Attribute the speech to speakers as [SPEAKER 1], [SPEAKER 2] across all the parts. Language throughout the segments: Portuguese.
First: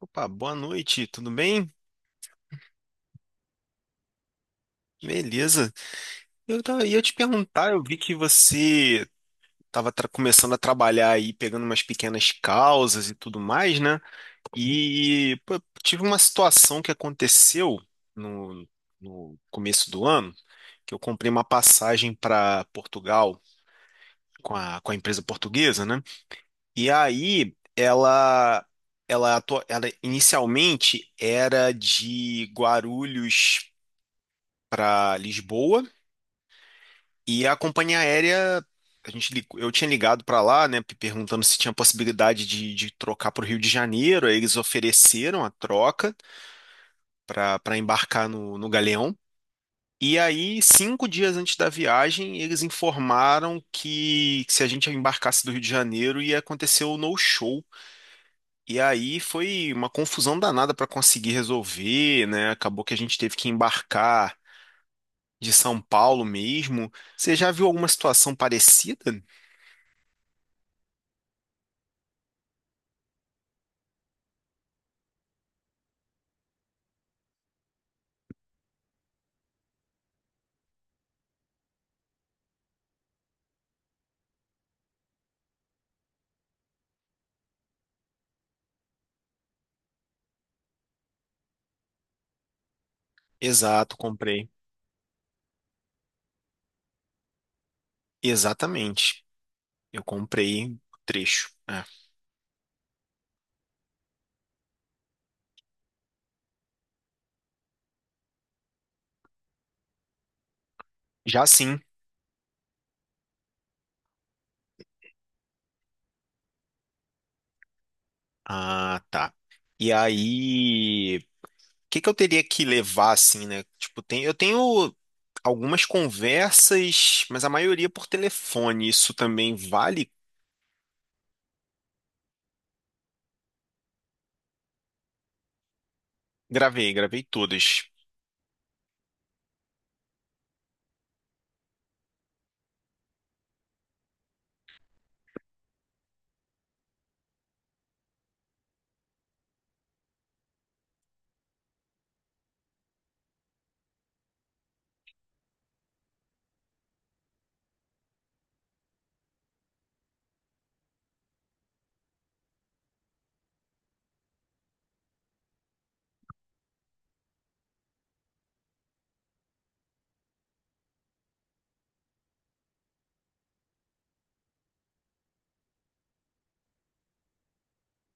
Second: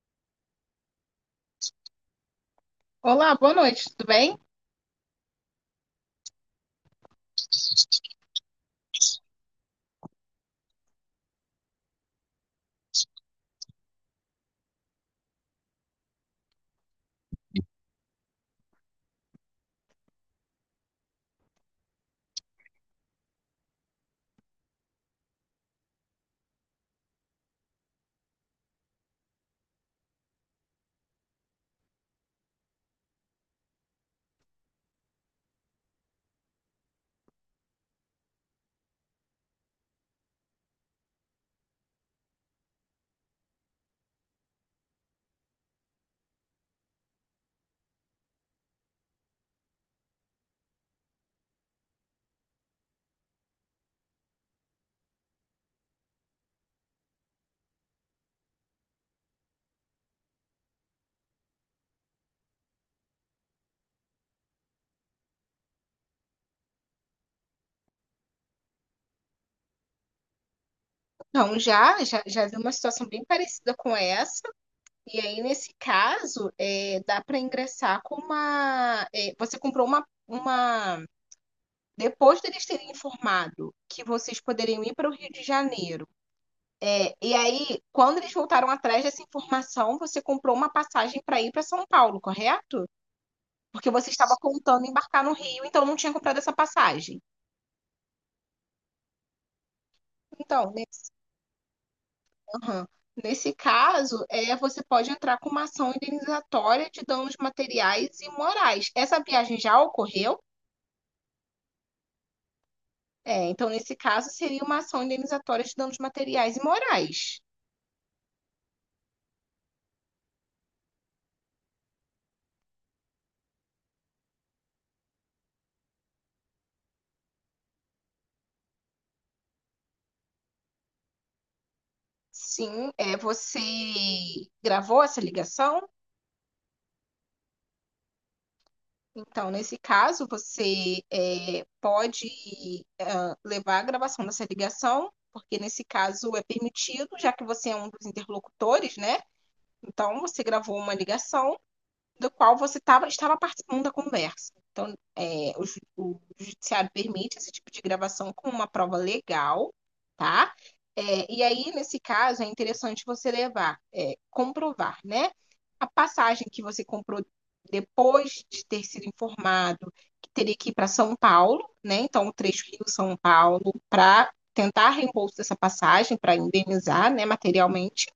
[SPEAKER 1] Opa, boa noite, tudo bem?
[SPEAKER 2] Olá, boa noite, tudo bem?
[SPEAKER 1] Beleza. Ia te perguntar, eu vi que você estava começando a trabalhar aí, pegando umas pequenas causas e tudo mais, né? E pô, tive uma situação que aconteceu no, no começo do ano, que eu comprei uma passagem para Portugal com a empresa portuguesa, né? E aí ela inicialmente era de Guarulhos para Lisboa. E a companhia aérea, eu tinha ligado para lá, né, perguntando se tinha possibilidade de trocar para o Rio de Janeiro. Aí eles ofereceram a troca para embarcar no Galeão. E aí, cinco dias antes da viagem, eles informaram que se a gente embarcasse do Rio de Janeiro ia acontecer o no-show. E aí foi uma confusão danada para conseguir resolver, né? Acabou que a gente teve que embarcar de São Paulo mesmo. Você já viu alguma situação parecida?
[SPEAKER 2] Não, já vi uma situação bem parecida com essa. E aí, nesse caso, dá para ingressar com uma. Você comprou uma. Depois deles terem informado que vocês poderiam ir para o Rio de Janeiro. E aí, quando eles voltaram atrás dessa informação, você comprou uma passagem para ir para São Paulo, correto? Porque
[SPEAKER 1] Exato,
[SPEAKER 2] você estava
[SPEAKER 1] comprei.
[SPEAKER 2] contando embarcar no Rio, então não tinha comprado essa passagem.
[SPEAKER 1] Exatamente. Eu comprei
[SPEAKER 2] Então,
[SPEAKER 1] o trecho. É.
[SPEAKER 2] aham. Nesse caso, você pode entrar com uma ação indenizatória de danos materiais e morais. Essa viagem já ocorreu?
[SPEAKER 1] Já sim.
[SPEAKER 2] Então, nesse caso, seria uma ação indenizatória de danos materiais e morais.
[SPEAKER 1] Ah, tá. E aí, o que que eu teria que levar assim, né? Tipo, tem, eu tenho algumas conversas, mas a maioria por telefone. Isso também vale?
[SPEAKER 2] Sim, você gravou essa ligação?
[SPEAKER 1] Gravei, gravei todas.
[SPEAKER 2] Então, nesse caso, você pode levar a gravação dessa ligação, porque nesse caso é permitido, já que você é um dos interlocutores, né? Então, você gravou uma ligação do qual você estava participando da conversa. Então, o judiciário permite esse tipo de gravação como uma prova legal, tá? E aí, nesse caso, é interessante você levar, comprovar, né? A passagem que você comprou depois de ter sido informado que teria que ir para São Paulo, né? Então, o trecho Rio-São Paulo, para tentar reembolso dessa passagem, para indenizar, né, materialmente.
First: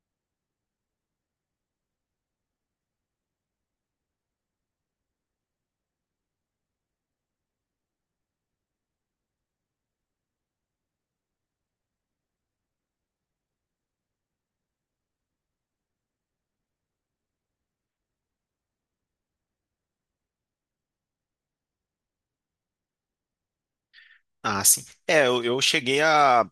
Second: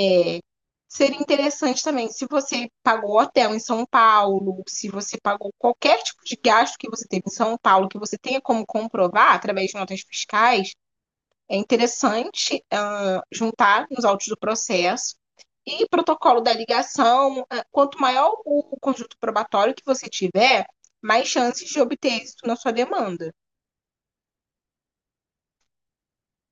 [SPEAKER 2] É, Seria interessante também, se você pagou hotel em São Paulo, se você pagou qualquer tipo de gasto que você teve em São Paulo, que você tenha como comprovar através de notas fiscais, é interessante juntar nos autos do processo. E protocolo da ligação, quanto maior o conjunto probatório que você tiver, mais chances de obter êxito na sua demanda.
[SPEAKER 1] Ah, sim. É, eu cheguei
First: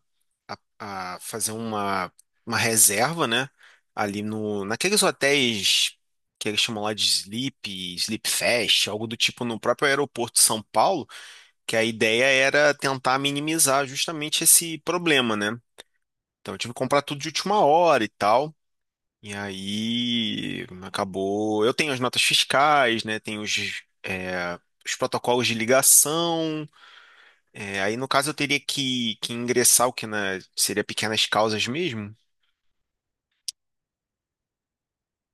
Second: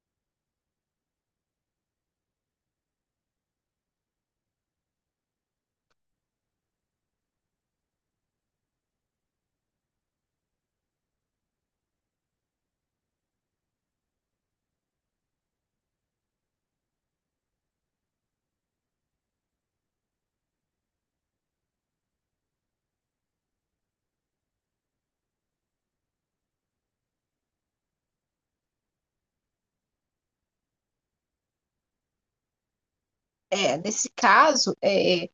[SPEAKER 1] a, a fazer uma reserva, né? Ali no, naqueles hotéis que eles chamam lá de Sleep, Sleep Fest, algo do tipo no próprio aeroporto de São Paulo, que a ideia era tentar minimizar justamente esse problema, né? Então eu tive que comprar tudo de última hora e tal. E aí acabou. Eu tenho as notas fiscais, né? Tenho os protocolos de ligação. É, aí no caso eu teria que ingressar o que na, seria pequenas causas mesmo.
[SPEAKER 2] Nesse caso,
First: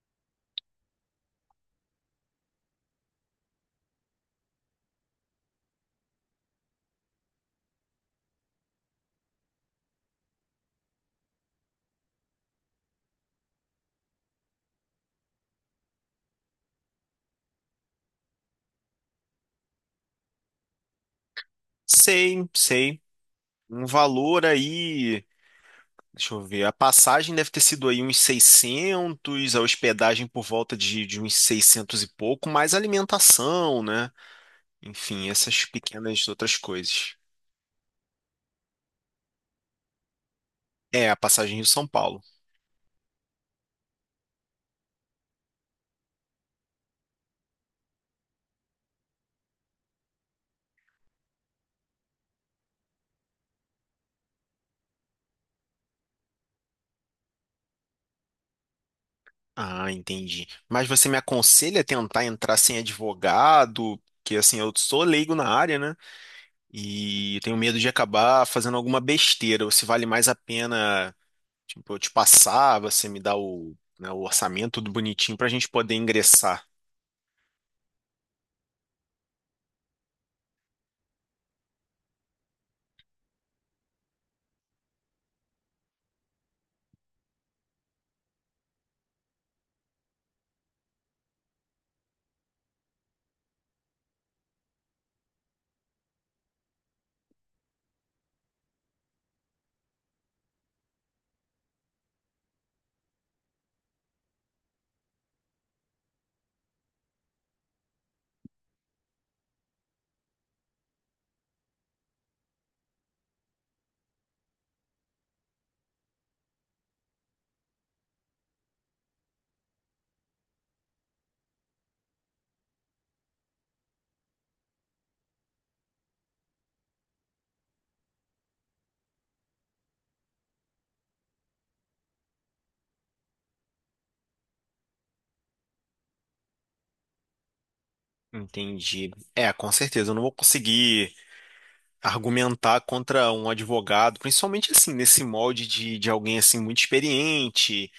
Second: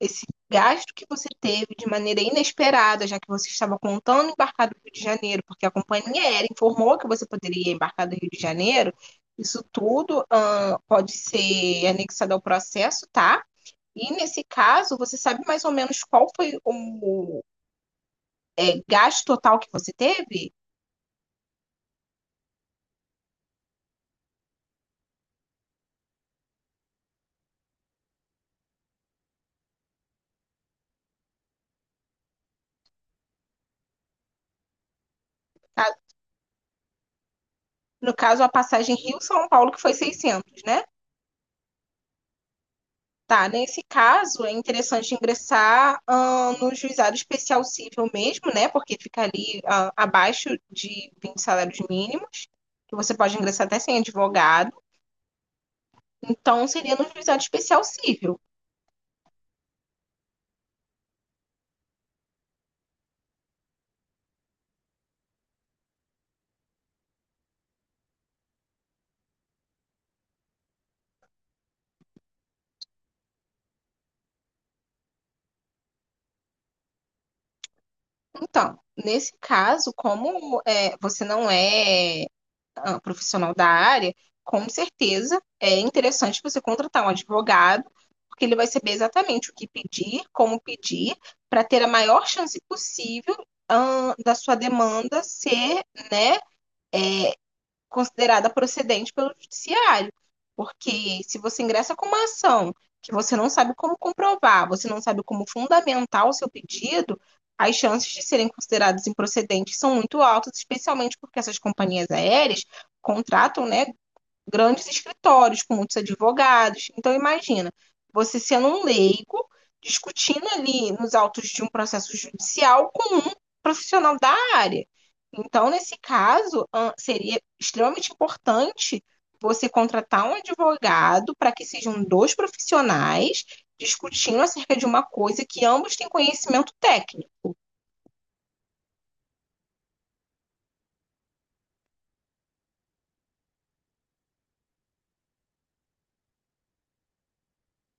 [SPEAKER 2] esse gasto que você teve de maneira inesperada, já que você estava contando embarcar do Rio de Janeiro, porque a companhia aérea informou que você poderia embarcar do Rio de Janeiro, isso tudo pode ser anexado ao processo, tá? E nesse caso, você sabe mais ou menos qual foi o gasto total que você teve?
[SPEAKER 1] Sei, sei. Um valor aí, deixa eu ver, a passagem deve ter sido aí uns seiscentos, a hospedagem por volta de uns 600 e pouco, mais alimentação, né? Enfim, essas
[SPEAKER 2] Ah,
[SPEAKER 1] pequenas outras coisas.
[SPEAKER 2] no caso, a passagem Rio-São Paulo, que foi 600, né?
[SPEAKER 1] É, a passagem Rio-São Paulo.
[SPEAKER 2] Tá, nesse caso é interessante ingressar no juizado especial civil mesmo, né? Porque fica ali abaixo de 20 salários mínimos, que você pode ingressar até sem advogado. Então, seria no juizado especial civil.
[SPEAKER 1] Ah, entendi. Mas você me aconselha a tentar entrar sem advogado? Porque assim, eu sou leigo na área, né? E tenho medo de acabar fazendo alguma besteira, ou se vale mais a pena. Tipo, eu te passar, você me dá o, né, o orçamento tudo bonitinho pra gente poder ingressar.
[SPEAKER 2] Então, nesse caso, como você não é profissional da área, com certeza é interessante você contratar um advogado, porque ele vai saber exatamente o que pedir, como pedir, para ter a maior chance possível da sua demanda ser, né, considerada procedente pelo judiciário. Porque se você ingressa com uma ação que você não sabe como comprovar, você não sabe como fundamentar o seu pedido, as chances de serem consideradas improcedentes são muito altas, especialmente porque essas companhias aéreas contratam, né, grandes escritórios, com muitos advogados. Então, imagina, você sendo um leigo, discutindo ali nos autos de um processo judicial com um profissional da área. Então, nesse caso, seria extremamente importante você contratar um advogado para que sejam dois profissionais discutindo acerca de uma coisa que ambos têm conhecimento técnico.
[SPEAKER 1] Entendi. É, com certeza, eu não vou conseguir argumentar contra um advogado, principalmente assim, nesse molde de alguém assim muito experiente,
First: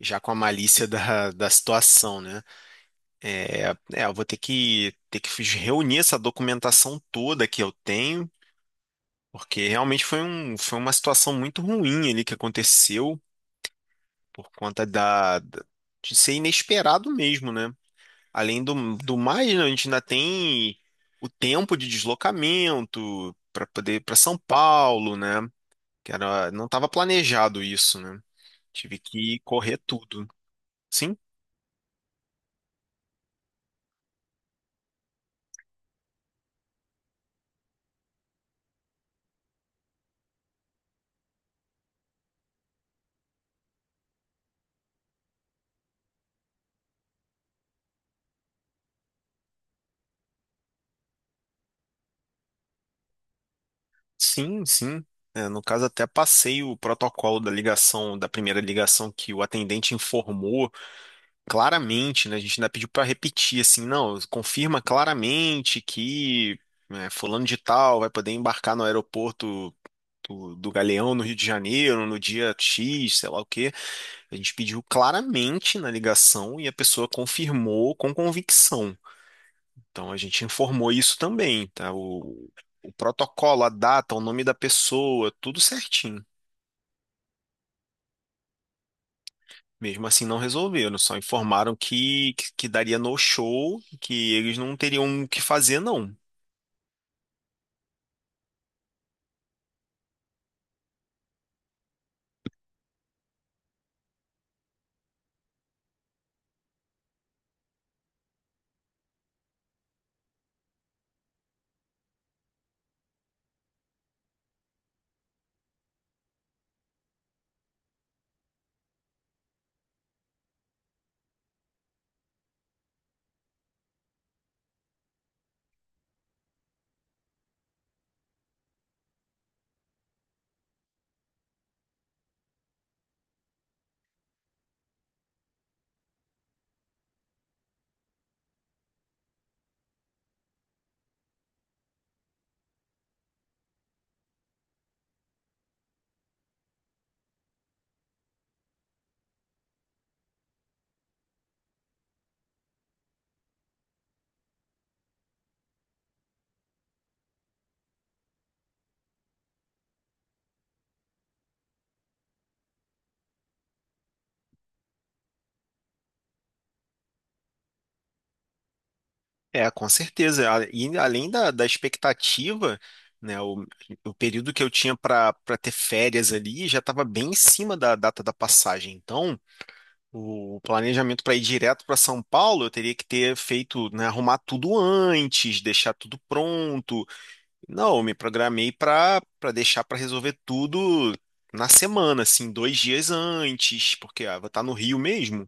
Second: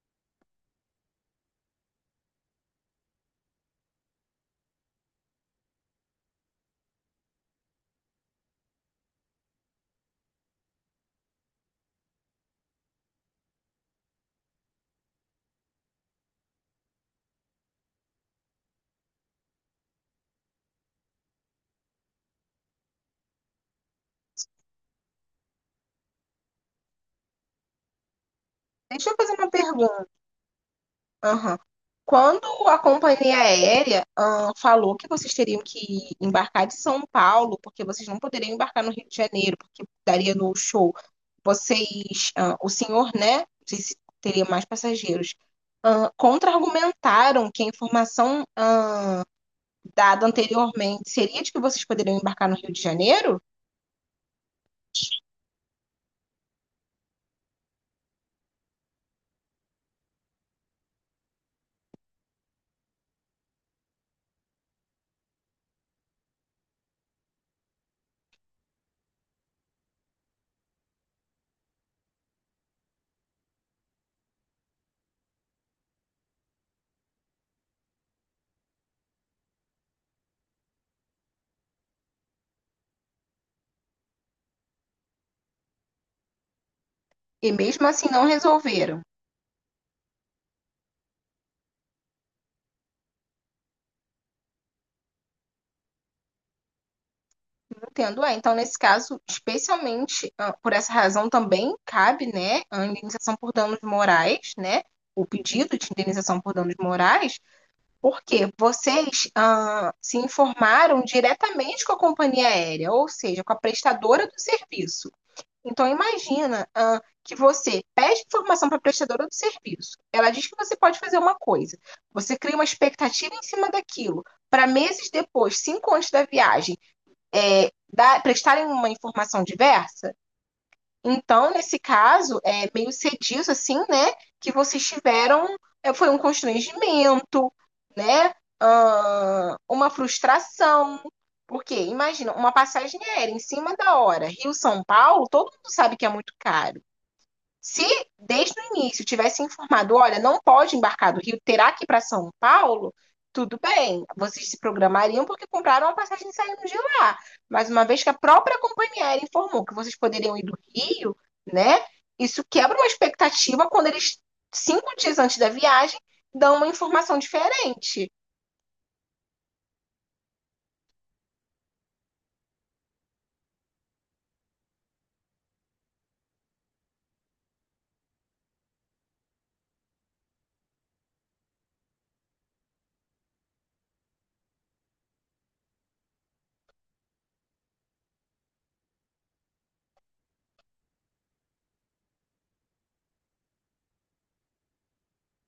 [SPEAKER 1] já com a malícia da situação, né? Eu vou ter que reunir essa documentação toda que eu tenho, porque realmente foi uma situação muito ruim ali que aconteceu por conta de ser inesperado mesmo, né? Além do mais, né, a gente ainda tem o tempo de deslocamento para poder ir para São Paulo, né? Que era, não estava planejado isso, né? Tive
[SPEAKER 2] Deixa eu fazer
[SPEAKER 1] que
[SPEAKER 2] uma
[SPEAKER 1] correr
[SPEAKER 2] pergunta.
[SPEAKER 1] tudo. Sim,
[SPEAKER 2] Aham. Quando a companhia aérea, falou que vocês teriam que embarcar de São Paulo, porque vocês não poderiam embarcar no Rio de Janeiro, porque daria no show, vocês, o senhor, né, não sei se teria mais passageiros, contra-argumentaram que a informação, dada anteriormente seria de que vocês poderiam embarcar no Rio de Janeiro,
[SPEAKER 1] sim, sim. É, no caso, até passei o protocolo da ligação, da primeira ligação que o atendente informou claramente, né? A gente ainda pediu para repetir, assim, não, confirma claramente que né, fulano de tal vai poder embarcar no aeroporto do Galeão no Rio de Janeiro, no dia X, sei lá o quê. A gente pediu claramente na ligação e a pessoa confirmou com convicção. Então a gente informou isso também, tá? O protocolo, a data, o nome da pessoa, tudo certinho.
[SPEAKER 2] e mesmo assim não resolveram.
[SPEAKER 1] Mesmo assim não resolveram, só informaram que daria no show, que eles não teriam o que fazer, não.
[SPEAKER 2] Entendo, é. Então, nesse caso, especialmente por essa razão também cabe, né, a indenização por danos morais, né, o pedido de indenização por danos morais, porque vocês se informaram diretamente com a companhia aérea, ou seja, com a prestadora do serviço. Então, imagina que você pede informação para a prestadora do serviço. Ela diz que você pode fazer uma coisa. Você cria uma expectativa em cima daquilo. Para meses depois, 5 anos da viagem, prestarem uma informação diversa. Então, nesse caso, é meio cedido, assim, né? Que vocês tiveram, foi um constrangimento, né? Uma frustração. Porque, imagina, uma passagem aérea em cima da hora, Rio-São Paulo, todo mundo sabe que é muito caro. Se desde o início tivesse informado, olha, não pode embarcar do Rio, terá que ir para São Paulo, tudo bem, vocês se programariam porque compraram a passagem saindo de lá. Mas uma vez que a própria companhia aérea informou que vocês poderiam ir do Rio, né? Isso quebra uma expectativa quando eles, 5 dias antes da viagem, dão uma informação diferente.
[SPEAKER 1] É, com certeza. A- E além da expectativa, né, o período que eu tinha para ter férias ali já estava bem em cima da data da passagem. Então, o planejamento para ir direto para São Paulo, eu teria que ter feito, né, arrumar tudo antes, deixar tudo pronto. Não, eu me programei para deixar para resolver tudo na semana, assim, dois dias antes, porque vou estar no Rio mesmo.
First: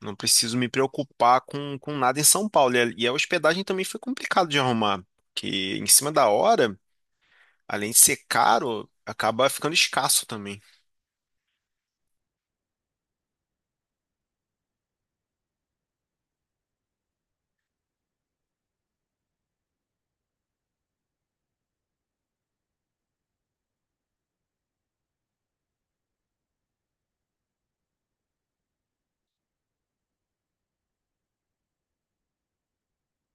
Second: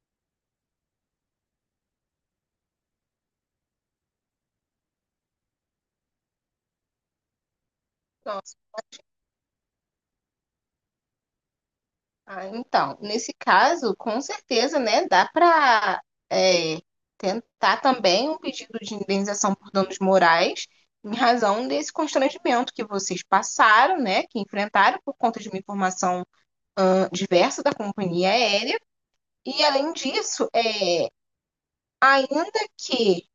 [SPEAKER 1] Não preciso me preocupar com nada em São Paulo. E a hospedagem também foi complicado de arrumar, porque em cima da hora, além de ser
[SPEAKER 2] Então,
[SPEAKER 1] caro, acaba ficando escasso também.
[SPEAKER 2] então, nesse caso, com certeza, né, dá para tentar também um pedido de indenização por danos morais em razão desse constrangimento que vocês passaram, né, que enfrentaram por conta de uma informação diversa da companhia aérea. E, além disso, ainda que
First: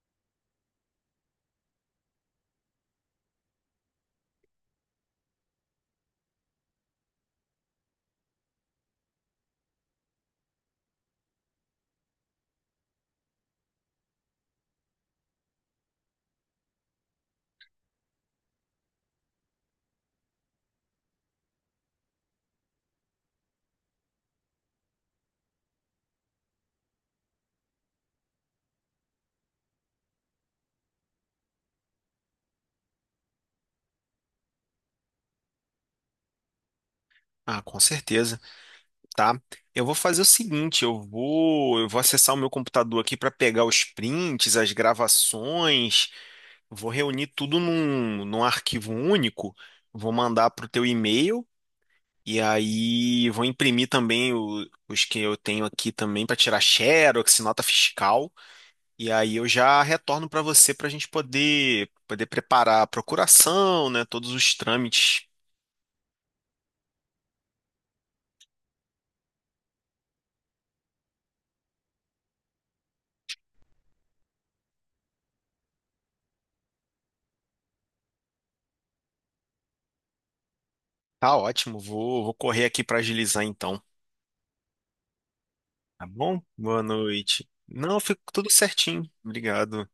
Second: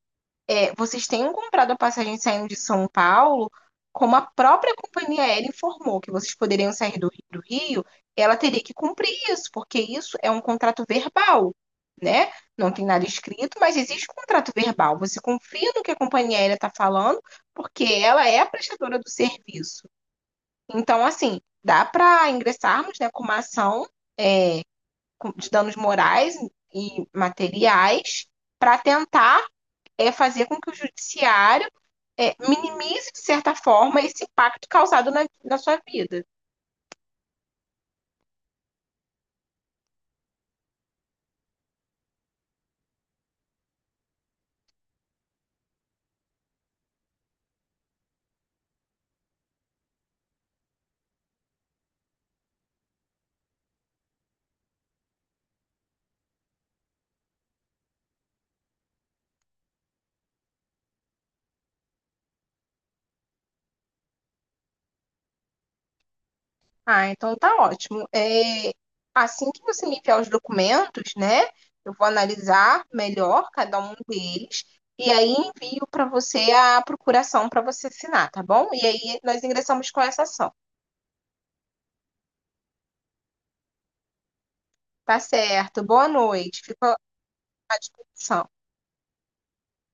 [SPEAKER 2] vocês tenham comprado a passagem saindo de São Paulo, como a própria companhia aérea informou que vocês poderiam sair do, do Rio, ela teria que cumprir isso, porque isso é um contrato verbal, né? Não tem nada escrito, mas existe um contrato verbal. Você confia no que a companhia aérea está falando, porque ela é a prestadora do serviço. Então, assim, dá para ingressarmos, né, com uma ação de danos morais e materiais para tentar fazer com que o judiciário minimize, de certa forma, esse impacto causado na, na sua vida.
[SPEAKER 1] Ah, com certeza, tá? Eu vou fazer o seguinte, eu vou acessar o meu computador aqui para pegar os prints, as gravações, vou reunir tudo num arquivo único, vou mandar para o teu e-mail. E aí vou imprimir também os que eu tenho aqui também para tirar xerox, nota fiscal. E aí eu já retorno para você para a gente poder preparar a procuração, né? Todos os trâmites.
[SPEAKER 2] Ah, então tá ótimo. Assim que você me enviar os documentos, né? Eu vou analisar melhor cada um deles e aí envio para você a procuração para você assinar, tá bom? E aí nós ingressamos com essa ação.
[SPEAKER 1] Tá ótimo, vou correr aqui para agilizar então.
[SPEAKER 2] Tá certo.
[SPEAKER 1] Tá
[SPEAKER 2] Boa
[SPEAKER 1] bom?
[SPEAKER 2] noite.
[SPEAKER 1] Boa
[SPEAKER 2] Fico
[SPEAKER 1] noite.
[SPEAKER 2] à
[SPEAKER 1] Não, ficou
[SPEAKER 2] disposição.
[SPEAKER 1] tudo certinho. Obrigado.